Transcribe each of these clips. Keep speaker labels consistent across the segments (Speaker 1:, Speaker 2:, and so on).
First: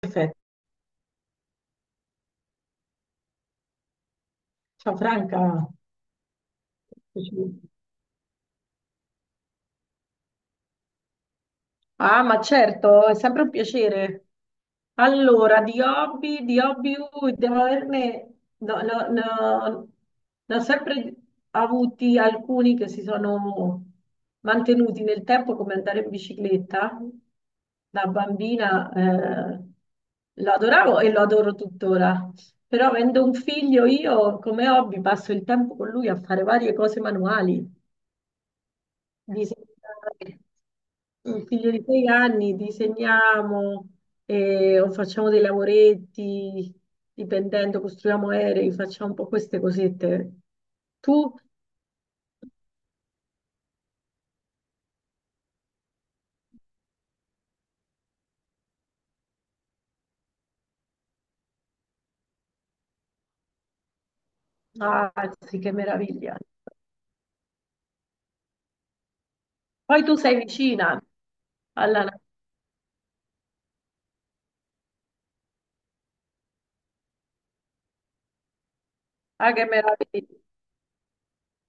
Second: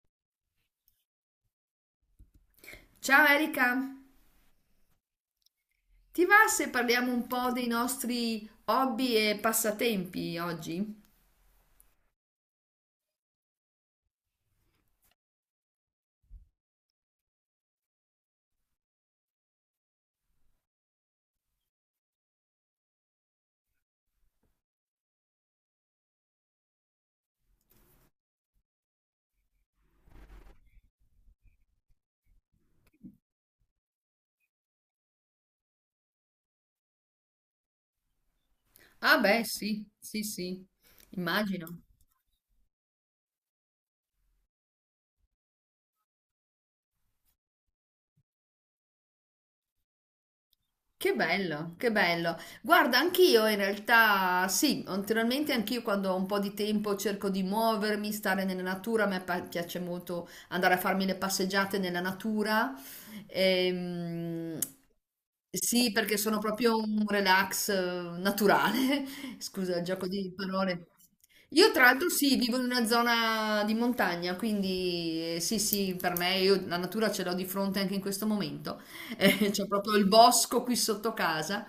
Speaker 1: Perfetto.
Speaker 2: Ciao Erika,
Speaker 1: Ciao Franca.
Speaker 2: ti va se parliamo un po' dei nostri hobby e passatempi oggi?
Speaker 1: Ah, ma certo, è sempre un piacere. Allora, di hobby, devo averne, no, no, no, ne ho sempre avuti alcuni che si sono mantenuti nel tempo, come andare in bicicletta. Da bambina, lo adoravo e lo adoro tuttora. Però avendo un figlio, io come hobby passo il tempo con lui a fare varie cose manuali.
Speaker 2: Ah beh, sì, sì,
Speaker 1: Disegnare
Speaker 2: sì,
Speaker 1: un figlio
Speaker 2: immagino.
Speaker 1: di sei anni, disegniamo o facciamo dei lavoretti, dipendendo, costruiamo aerei, facciamo un po' queste cosette.
Speaker 2: Che
Speaker 1: Tu,
Speaker 2: bello, che bello. Guarda, anch'io in realtà sì, naturalmente anch'io quando ho un po' di tempo cerco di muovermi, stare nella natura, a me piace molto andare a farmi le passeggiate nella natura. Ehm,
Speaker 1: ah, sì, che
Speaker 2: sì, perché
Speaker 1: meraviglia.
Speaker 2: sono proprio un relax naturale, scusa il
Speaker 1: Poi
Speaker 2: gioco
Speaker 1: tu
Speaker 2: di
Speaker 1: sei
Speaker 2: parole.
Speaker 1: vicina
Speaker 2: Io tra
Speaker 1: alla...
Speaker 2: l'altro
Speaker 1: natura,
Speaker 2: sì, vivo in una zona di montagna, quindi sì, sì, per me io la natura ce l'ho di fronte anche in questo momento.
Speaker 1: Ah, che
Speaker 2: C'ho proprio il
Speaker 1: meraviglia.
Speaker 2: bosco qui sotto casa.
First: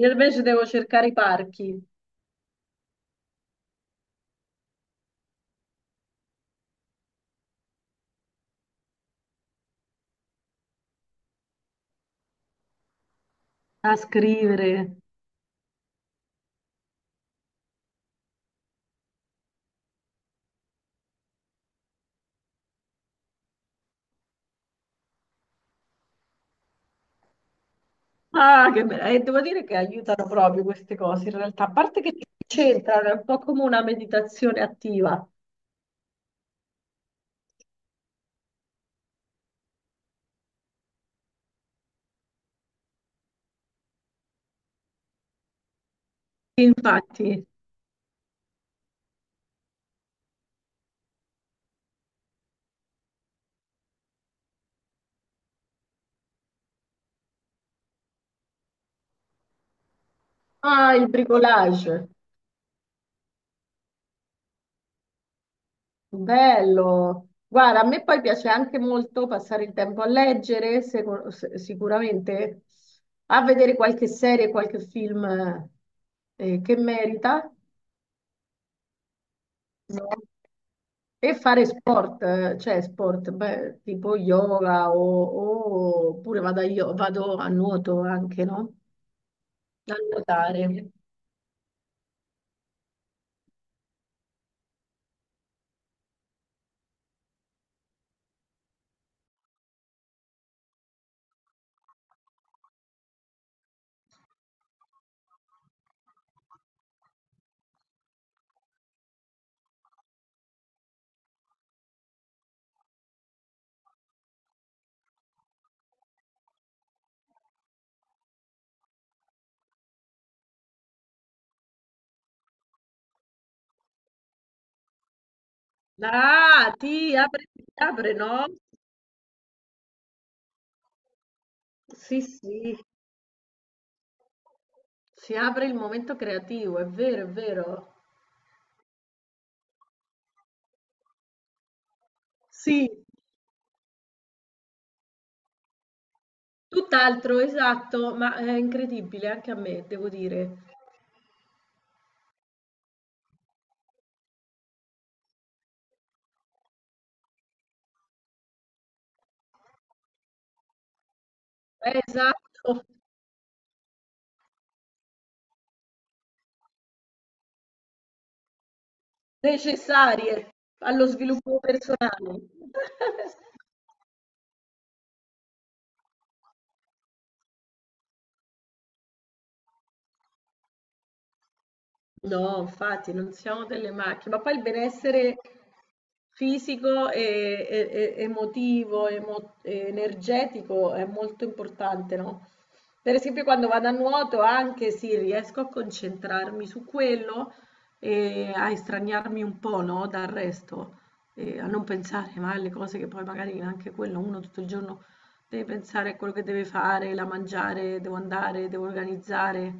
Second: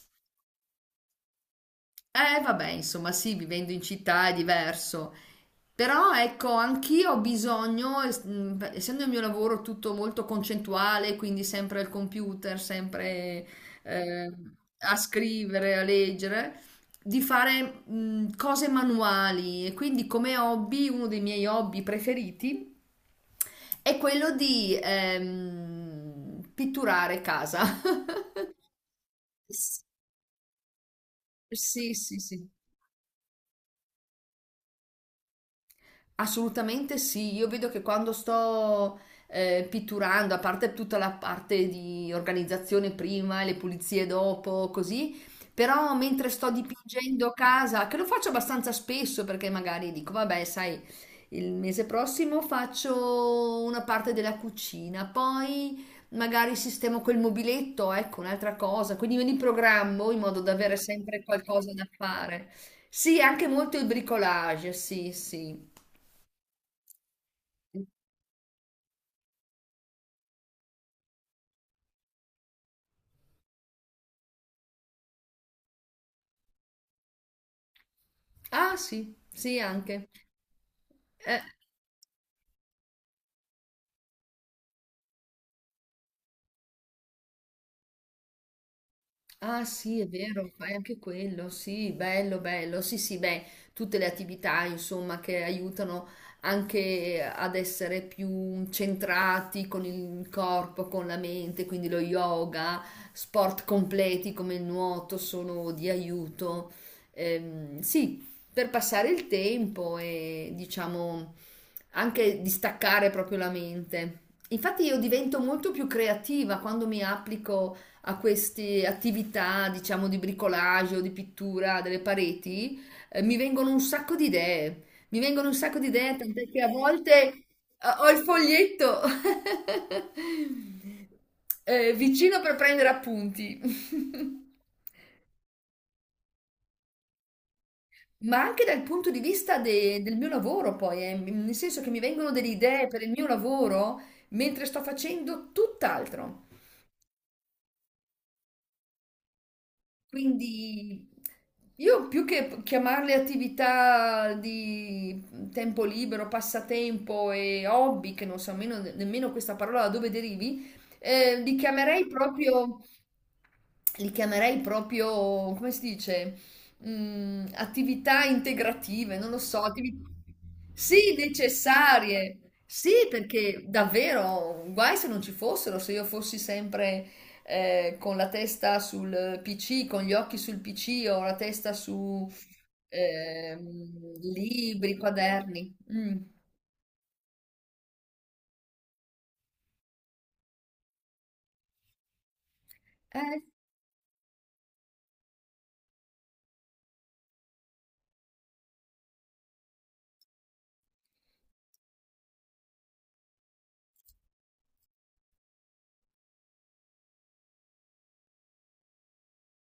Speaker 1: Io invece devo cercare i parchi
Speaker 2: Vabbè, insomma, sì, vivendo in città è diverso. Però ecco, anch'io ho bisogno, essendo il mio lavoro tutto molto concettuale, quindi sempre al computer, sempre
Speaker 1: a
Speaker 2: eh, a
Speaker 1: scrivere.
Speaker 2: scrivere, a leggere, di fare cose manuali. E quindi come hobby, uno dei miei hobby preferiti è quello di pitturare casa.
Speaker 1: Ah, che meraviglia. E devo dire che aiutano proprio queste cose, in realtà, a
Speaker 2: Sì,
Speaker 1: parte che
Speaker 2: sì,
Speaker 1: ci
Speaker 2: sì.
Speaker 1: c'entrano, è un po' come una meditazione attiva.
Speaker 2: Assolutamente sì, io vedo che quando sto pitturando, a parte tutta la parte di organizzazione prima e le pulizie dopo, così, però mentre sto
Speaker 1: Infatti.
Speaker 2: dipingendo casa, che lo faccio abbastanza spesso perché magari dico, vabbè, sai, il mese prossimo faccio una parte della cucina, poi magari sistemo quel mobiletto, ecco, un'altra cosa, quindi me li programmo in modo da avere
Speaker 1: Ah, il
Speaker 2: sempre qualcosa da
Speaker 1: bricolage,
Speaker 2: fare. Sì, anche molto il bricolage, sì, sì.
Speaker 1: bello. Guarda, a me poi piace anche molto passare il tempo a leggere, sicuramente, a vedere qualche serie, qualche film, che merita,
Speaker 2: Ah sì, sì anche.
Speaker 1: no? E
Speaker 2: Eh,
Speaker 1: fare sport, cioè sport, beh, tipo yoga o, oppure vado a nuoto anche, no?
Speaker 2: Ah
Speaker 1: A
Speaker 2: sì, è vero,
Speaker 1: nuotare.
Speaker 2: fai anche quello, sì, bello, bello, sì, sì, beh, tutte le attività, insomma, che aiutano anche ad essere più centrati con il corpo, con la mente, quindi lo yoga, sport completi come il nuoto sono di aiuto. Sì, per passare il tempo e diciamo anche distaccare proprio la mente. Infatti io divento molto più creativa quando mi applico a queste attività, diciamo, di bricolage o di pittura delle pareti, mi vengono un sacco di idee. Mi vengono un sacco di idee, tant'è che
Speaker 1: Ah,
Speaker 2: a volte
Speaker 1: ti
Speaker 2: ho
Speaker 1: apre,
Speaker 2: il
Speaker 1: no?
Speaker 2: foglietto
Speaker 1: Sì,
Speaker 2: vicino per
Speaker 1: sì.
Speaker 2: prendere appunti.
Speaker 1: Si apre il momento creativo, è vero, è vero.
Speaker 2: Ma anche dal punto di vista del mio lavoro, poi, nel senso che mi vengono delle idee
Speaker 1: Sì,
Speaker 2: per il mio lavoro mentre sto facendo tutt'altro.
Speaker 1: tutt'altro, esatto, ma è incredibile anche a me, devo dire.
Speaker 2: Quindi io più che chiamarle attività di tempo libero, passatempo e hobby, che non so nemmeno, nemmeno questa parola da dove derivi, eh, li
Speaker 1: Eh,
Speaker 2: chiamerei proprio,
Speaker 1: Esatto,
Speaker 2: li chiamerei proprio, come si dice, attività integrative, non lo so,
Speaker 1: necessarie allo
Speaker 2: sì,
Speaker 1: sviluppo
Speaker 2: necessarie.
Speaker 1: personale.
Speaker 2: Sì, perché davvero, guai se non ci fossero, se io fossi sempre con la testa sul PC, con gli occhi sul PC o la testa su
Speaker 1: No, infatti non siamo delle macchine, ma poi il
Speaker 2: libri,
Speaker 1: benessere
Speaker 2: quaderni. Mm.
Speaker 1: fisico e emotivo e energetico è molto importante, no? Per
Speaker 2: Eh,
Speaker 1: esempio quando vado a nuoto anche sì, riesco a concentrarmi su quello e a estraniarmi un po', no, dal resto, e a non pensare mai alle cose che poi magari anche quello uno tutto il giorno deve pensare a quello che deve fare, la mangiare, devo andare, devo organizzare.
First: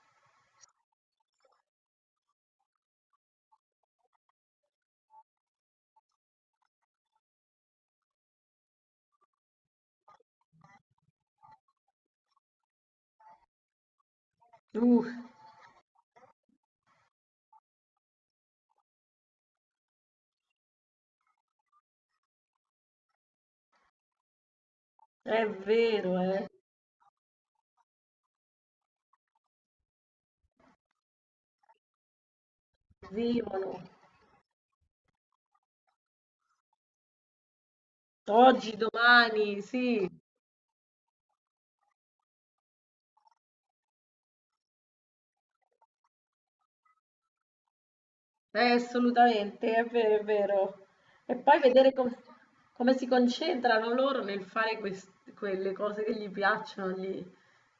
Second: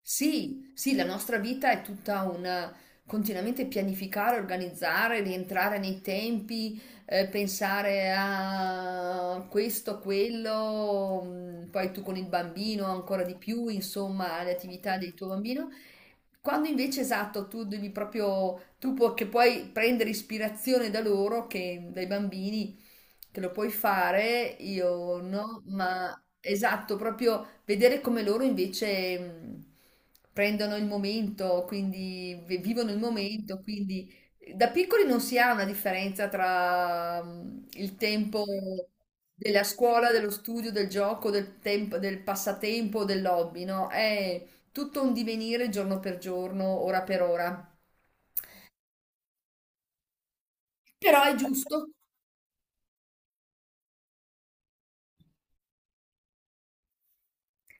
Speaker 2: sì, sì, la nostra vita è tutta una continuamente pianificare, organizzare, rientrare nei tempi, pensare a questo, quello, mm, poi tu con il bambino ancora di più, insomma, alle attività
Speaker 1: Uh,
Speaker 2: del tuo bambino. Quando invece esatto, tu devi proprio, che puoi prendere ispirazione da loro, che, dai bambini, che lo puoi fare, io
Speaker 1: è
Speaker 2: no, ma
Speaker 1: vero, eh.
Speaker 2: esatto, proprio vedere come loro invece prendono il momento, quindi vivono il momento,
Speaker 1: Vivono
Speaker 2: quindi da piccoli non si ha una differenza tra il tempo
Speaker 1: oggi, domani,
Speaker 2: della
Speaker 1: sì,
Speaker 2: scuola, dello studio, del gioco, del tempo, del passatempo, del hobby, no? È tutto un divenire giorno per giorno, ora per ora.
Speaker 1: assolutamente, è vero, è vero.
Speaker 2: Però è
Speaker 1: E poi
Speaker 2: giusto.
Speaker 1: vedere come si concentrano loro nel fare quelle cose che gli piacciono,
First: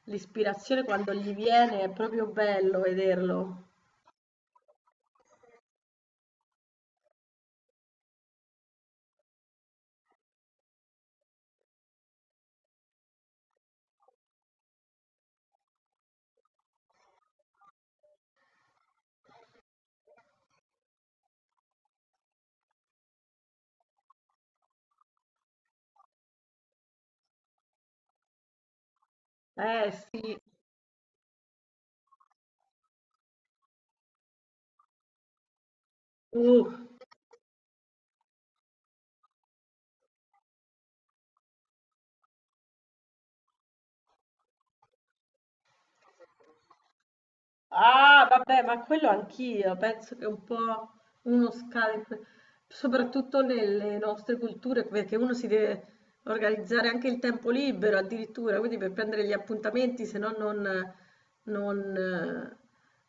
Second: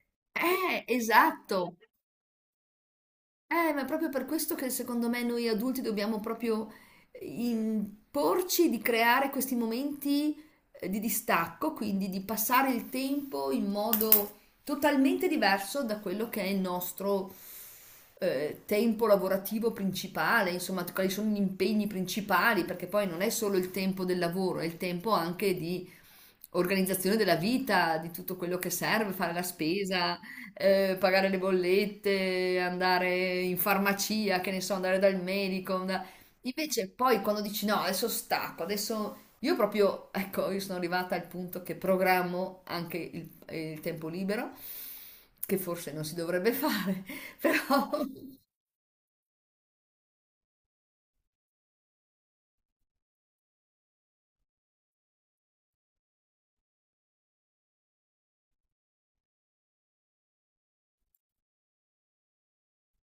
Speaker 1: l'ispirazione quando gli
Speaker 2: Esatto.
Speaker 1: viene è proprio bello vederlo.
Speaker 2: Ma è proprio per questo che secondo me noi adulti dobbiamo proprio imporci di creare questi momenti di distacco, quindi di passare il tempo in modo totalmente diverso da quello che è il nostro tempo lavorativo principale, insomma, quali sono gli impegni principali, perché poi non è solo il tempo del lavoro, è il tempo anche di organizzazione della vita, di tutto quello che serve, fare la
Speaker 1: Eh
Speaker 2: spesa,
Speaker 1: sì,
Speaker 2: pagare le bollette, andare in farmacia, che ne so, andare dal medico. Invece
Speaker 1: tu.
Speaker 2: poi quando dici no, adesso stacco, adesso io proprio, ecco, io sono arrivata al punto che programmo anche il tempo libero, che forse non si dovrebbe fare, però
Speaker 1: Ah, vabbè, ma quello anch'io, penso che un po' uno scade, soprattutto nelle nostre culture, perché uno si deve organizzare anche il tempo libero addirittura, quindi per prendere gli appuntamenti, se no non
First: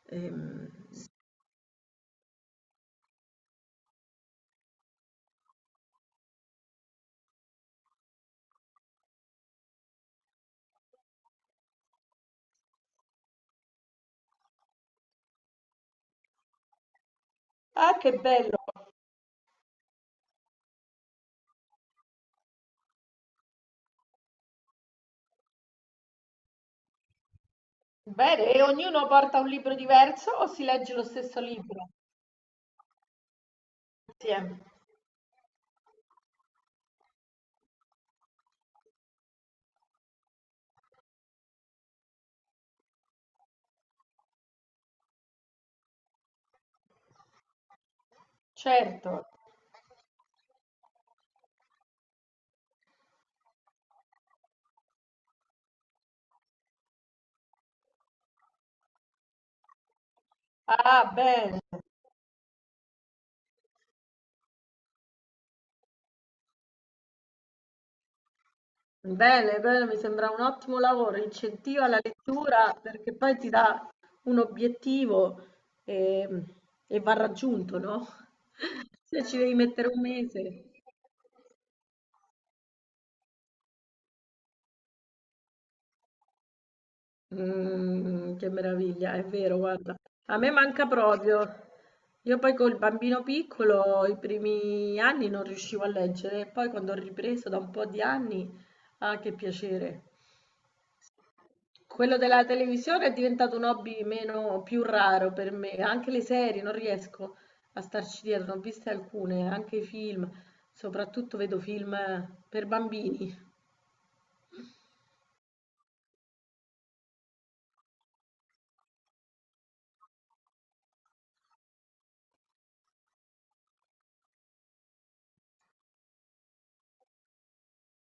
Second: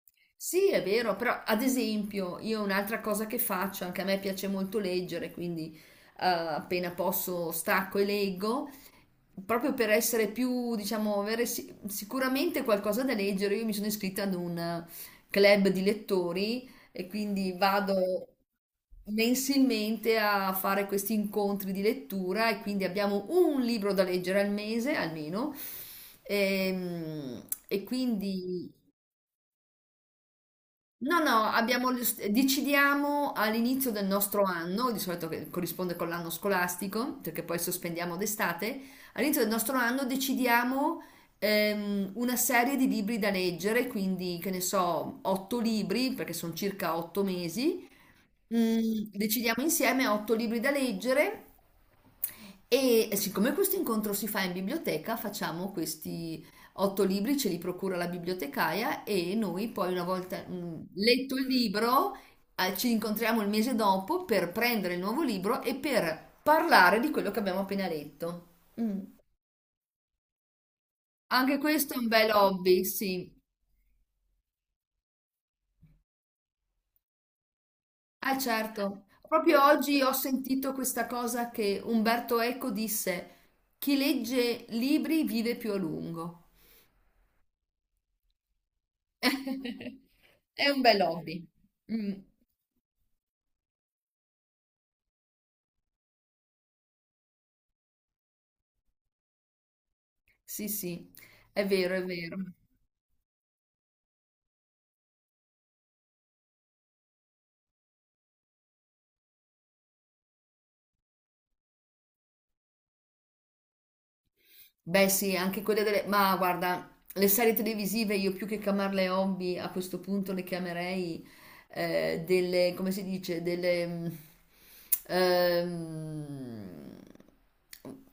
Speaker 1: eh,
Speaker 2: sì,
Speaker 1: ehm.
Speaker 2: è vero, però ad esempio io un'altra cosa che faccio, anche a me piace molto leggere, quindi appena posso stacco e leggo. Proprio per essere più, diciamo, avere sicuramente qualcosa da leggere, io mi sono iscritta ad un club di lettori e quindi
Speaker 1: Ah, che
Speaker 2: vado
Speaker 1: bello!
Speaker 2: mensilmente a fare questi incontri di lettura e quindi abbiamo un libro da leggere al mese almeno. Ehm, E,
Speaker 1: Bene, e
Speaker 2: quindi
Speaker 1: ognuno porta un libro diverso o si legge lo
Speaker 2: No,
Speaker 1: stesso
Speaker 2: no,
Speaker 1: libro
Speaker 2: abbiamo- decidiamo all'inizio del nostro
Speaker 1: insieme?
Speaker 2: anno, di solito che corrisponde con l'anno scolastico, perché poi sospendiamo d'estate, all'inizio del nostro anno decidiamo una serie di libri da leggere, quindi che ne so, otto libri, perché sono circa otto mesi.
Speaker 1: Certo.
Speaker 2: Decidiamo insieme otto libri da leggere e siccome questo incontro si fa in biblioteca, facciamo questi otto libri, ce li procura la bibliotecaia e noi poi una volta
Speaker 1: Ah,
Speaker 2: letto il
Speaker 1: bene.
Speaker 2: libro, ci incontriamo il mese dopo per prendere il nuovo libro e per parlare di quello che abbiamo appena letto. Mm.
Speaker 1: Bene, bene, mi sembra un ottimo lavoro,
Speaker 2: Anche
Speaker 1: incentiva
Speaker 2: questo è
Speaker 1: la
Speaker 2: un bel
Speaker 1: lettura
Speaker 2: hobby,
Speaker 1: perché
Speaker 2: sì.
Speaker 1: poi ti dà un obiettivo e, e va raggiunto, no?
Speaker 2: Ah, certo.
Speaker 1: Se ci devi
Speaker 2: Proprio
Speaker 1: mettere un
Speaker 2: oggi ho
Speaker 1: mese.
Speaker 2: sentito questa cosa che Umberto Eco disse, chi legge libri vive più a lungo.
Speaker 1: Che meraviglia, è vero, guarda. A me
Speaker 2: È un
Speaker 1: manca
Speaker 2: bel
Speaker 1: proprio.
Speaker 2: hobby. Mm,
Speaker 1: Io poi col bambino piccolo i primi anni non riuscivo a leggere, e poi quando ho ripreso da un po' di anni, ah, che piacere.
Speaker 2: sì, sì, è vero, è
Speaker 1: Quello
Speaker 2: vero.
Speaker 1: della televisione è diventato un hobby meno più raro per me, anche le serie non riesco a starci dietro, ne ho viste alcune, anche i film, soprattutto vedo film per bambini.
Speaker 2: Beh, sì, anche quelle delle... Ma guarda, le serie televisive io più che chiamarle hobby a questo punto le chiamerei delle, come si dice, ehm,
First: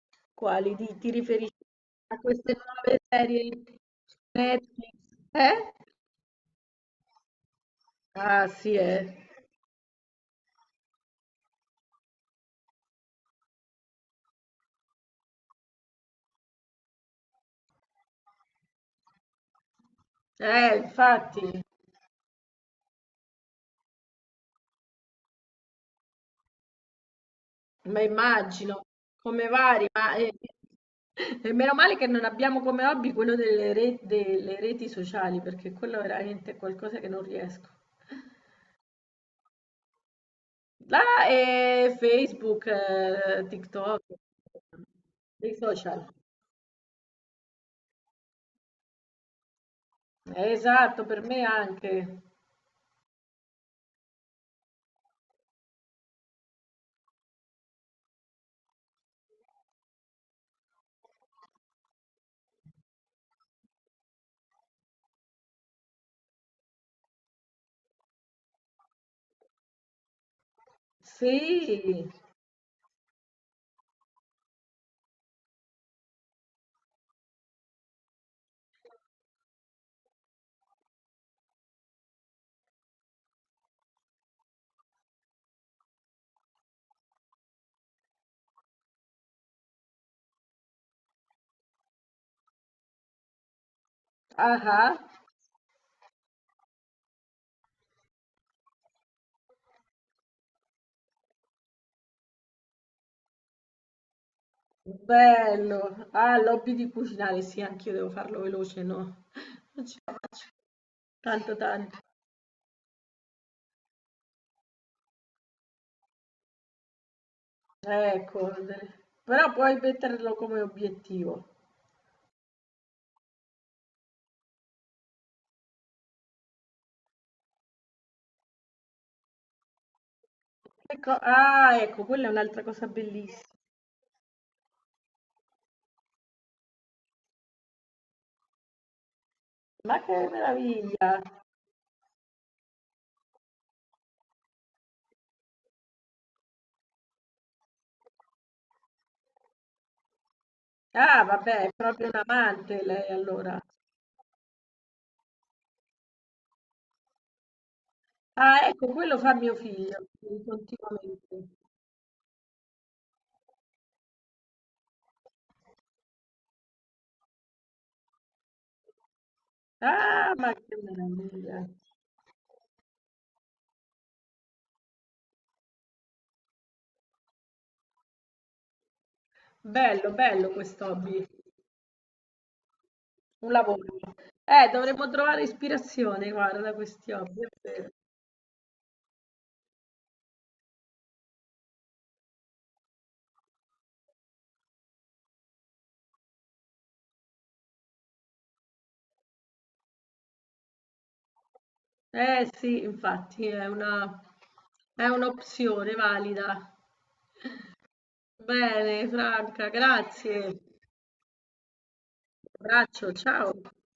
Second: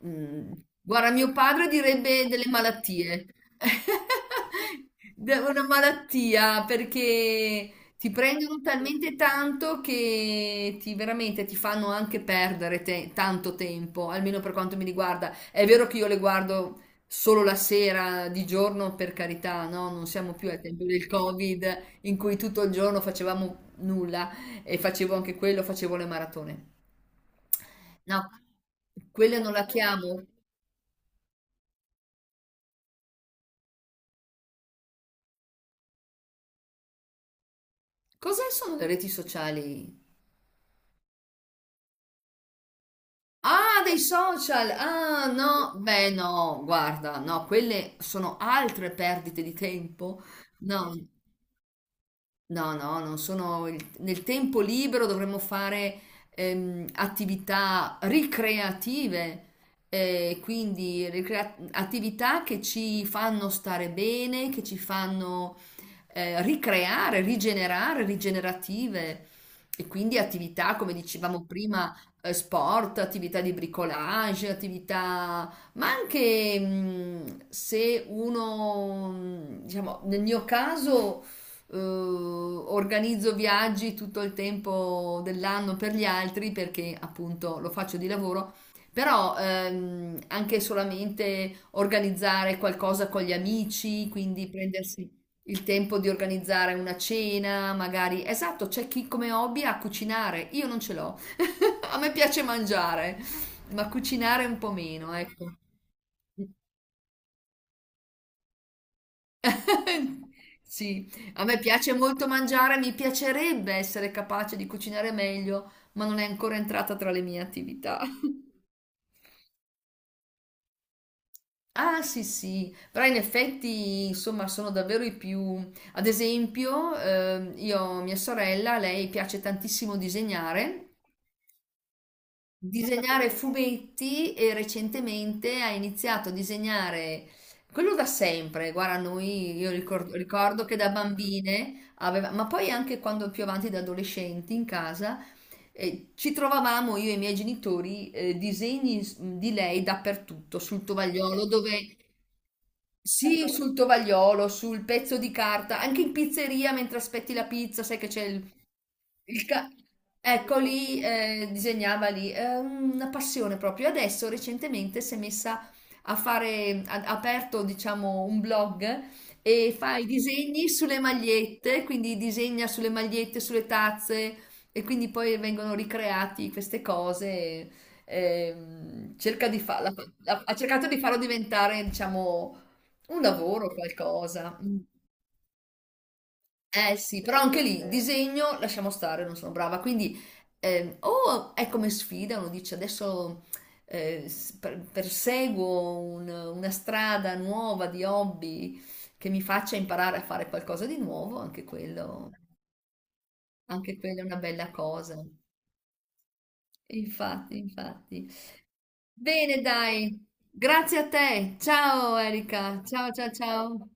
Speaker 2: mm,
Speaker 1: Quali ti,
Speaker 2: guarda,
Speaker 1: ti
Speaker 2: mio
Speaker 1: riferisci
Speaker 2: padre
Speaker 1: a
Speaker 2: direbbe delle
Speaker 1: queste nuove
Speaker 2: malattie.
Speaker 1: serie Netflix?
Speaker 2: Una
Speaker 1: Eh?
Speaker 2: malattia perché ti
Speaker 1: Ah
Speaker 2: prendono
Speaker 1: sì,
Speaker 2: talmente
Speaker 1: eh.
Speaker 2: tanto che ti veramente ti fanno anche perdere tanto tempo, almeno per quanto mi riguarda. È vero che io le guardo solo la sera, di giorno, per carità, no? Non siamo più al tempo del
Speaker 1: Infatti.
Speaker 2: Covid in cui tutto il giorno facevamo nulla e facevo anche quello, facevo le maratone.
Speaker 1: Ma
Speaker 2: No,
Speaker 1: immagino,
Speaker 2: quelle
Speaker 1: come
Speaker 2: non la
Speaker 1: vari, ma
Speaker 2: chiamo.
Speaker 1: e meno male che non abbiamo come hobby quello delle reti sociali, perché quello veramente è qualcosa che non riesco.
Speaker 2: Cos'è sono le reti sociali?
Speaker 1: Là è Facebook,
Speaker 2: Ah, dei
Speaker 1: TikTok,
Speaker 2: social! Ah,
Speaker 1: dei
Speaker 2: no,
Speaker 1: social.
Speaker 2: beh, no, guarda, no, quelle sono altre perdite di tempo.
Speaker 1: Eh,
Speaker 2: No.
Speaker 1: Esatto, per me anche.
Speaker 2: No, no, non sono... Nel tempo libero dovremmo fare attività ricreative, quindi attività che ci fanno stare bene, che ci fanno ricreare, rigenerare, rigenerative. E quindi attività, come
Speaker 1: Sì,
Speaker 2: dicevamo prima, sport, attività di bricolage, attività ma anche se uno, diciamo, nel mio caso organizzo viaggi tutto il tempo dell'anno per gli altri perché appunto lo faccio di lavoro, però anche solamente organizzare qualcosa con gli amici, quindi
Speaker 1: ah, ah,
Speaker 2: prendersi il tempo di organizzare una cena, magari. Esatto, c'è chi come hobby ha cucinare, io non ce l'ho. A me piace mangiare, ma cucinare un po' meno, ecco.
Speaker 1: bello. Ah, l'hobby di cucinare, sì, anch'io devo farlo veloce, no? Non ci vado
Speaker 2: Sì, a
Speaker 1: tanto
Speaker 2: me piace
Speaker 1: tanto.
Speaker 2: molto mangiare, mi piacerebbe essere capace di cucinare meglio, ma non è ancora entrata tra le mie attività.
Speaker 1: Correre. Però puoi metterlo come obiettivo.
Speaker 2: Ah, sì, sì, però in effetti, insomma, sono davvero i più... Ad esempio, io, mia sorella, lei piace tantissimo disegnare,
Speaker 1: Ecco, ah, ecco, quella è un'altra cosa
Speaker 2: disegnare
Speaker 1: bellissima.
Speaker 2: fumetti e recentemente ha iniziato a disegnare quello da sempre. Guarda, noi io
Speaker 1: Ma che
Speaker 2: ricordo che da
Speaker 1: meraviglia!
Speaker 2: bambine aveva, ma poi anche quando più avanti da adolescenti in casa ci trovavamo io e i miei genitori di lei dappertutto, sul
Speaker 1: Ah,
Speaker 2: tovagliolo,
Speaker 1: vabbè, è
Speaker 2: dove
Speaker 1: proprio un amante lei
Speaker 2: sì,
Speaker 1: allora.
Speaker 2: sul tovagliolo, sul pezzo di carta, anche in pizzeria mentre aspetti la pizza, sai che c'è il
Speaker 1: Ah, ecco, quello fa
Speaker 2: il
Speaker 1: mio
Speaker 2: ca-
Speaker 1: figlio
Speaker 2: ecco, lì
Speaker 1: continuamente.
Speaker 2: disegnava lì, è una passione proprio. Adesso recentemente si è messa a fare, ha aperto diciamo un blog e fa i
Speaker 1: Ah, ma
Speaker 2: disegni
Speaker 1: che
Speaker 2: sulle
Speaker 1: meraviglia!
Speaker 2: magliette, quindi disegna sulle magliette, sulle tazze e quindi poi vengono ricreati queste cose. Cerca di farla,
Speaker 1: Bello,
Speaker 2: ha
Speaker 1: bello
Speaker 2: ha
Speaker 1: questo
Speaker 2: cercato di farlo
Speaker 1: hobby,
Speaker 2: diventare diciamo un
Speaker 1: un
Speaker 2: lavoro,
Speaker 1: lavoro.
Speaker 2: qualcosa.
Speaker 1: Dovremmo trovare ispirazione, guarda, da
Speaker 2: Eh
Speaker 1: questi
Speaker 2: sì, però
Speaker 1: hobby. È
Speaker 2: anche lì
Speaker 1: vero.
Speaker 2: disegno lasciamo stare, non sono brava. Quindi o è come sfida, uno dice adesso perseguo una strada nuova di hobby che mi faccia imparare a fare qualcosa di nuovo, anche quello,
Speaker 1: Eh sì, infatti,
Speaker 2: anche quella è una bella
Speaker 1: è
Speaker 2: cosa.
Speaker 1: un'opzione valida.
Speaker 2: Infatti, infatti.
Speaker 1: Bene,
Speaker 2: Bene,
Speaker 1: Franca,
Speaker 2: dai,
Speaker 1: grazie. Un
Speaker 2: grazie a te. Ciao Erika, ciao
Speaker 1: abbraccio,
Speaker 2: ciao
Speaker 1: ciao.
Speaker 2: ciao.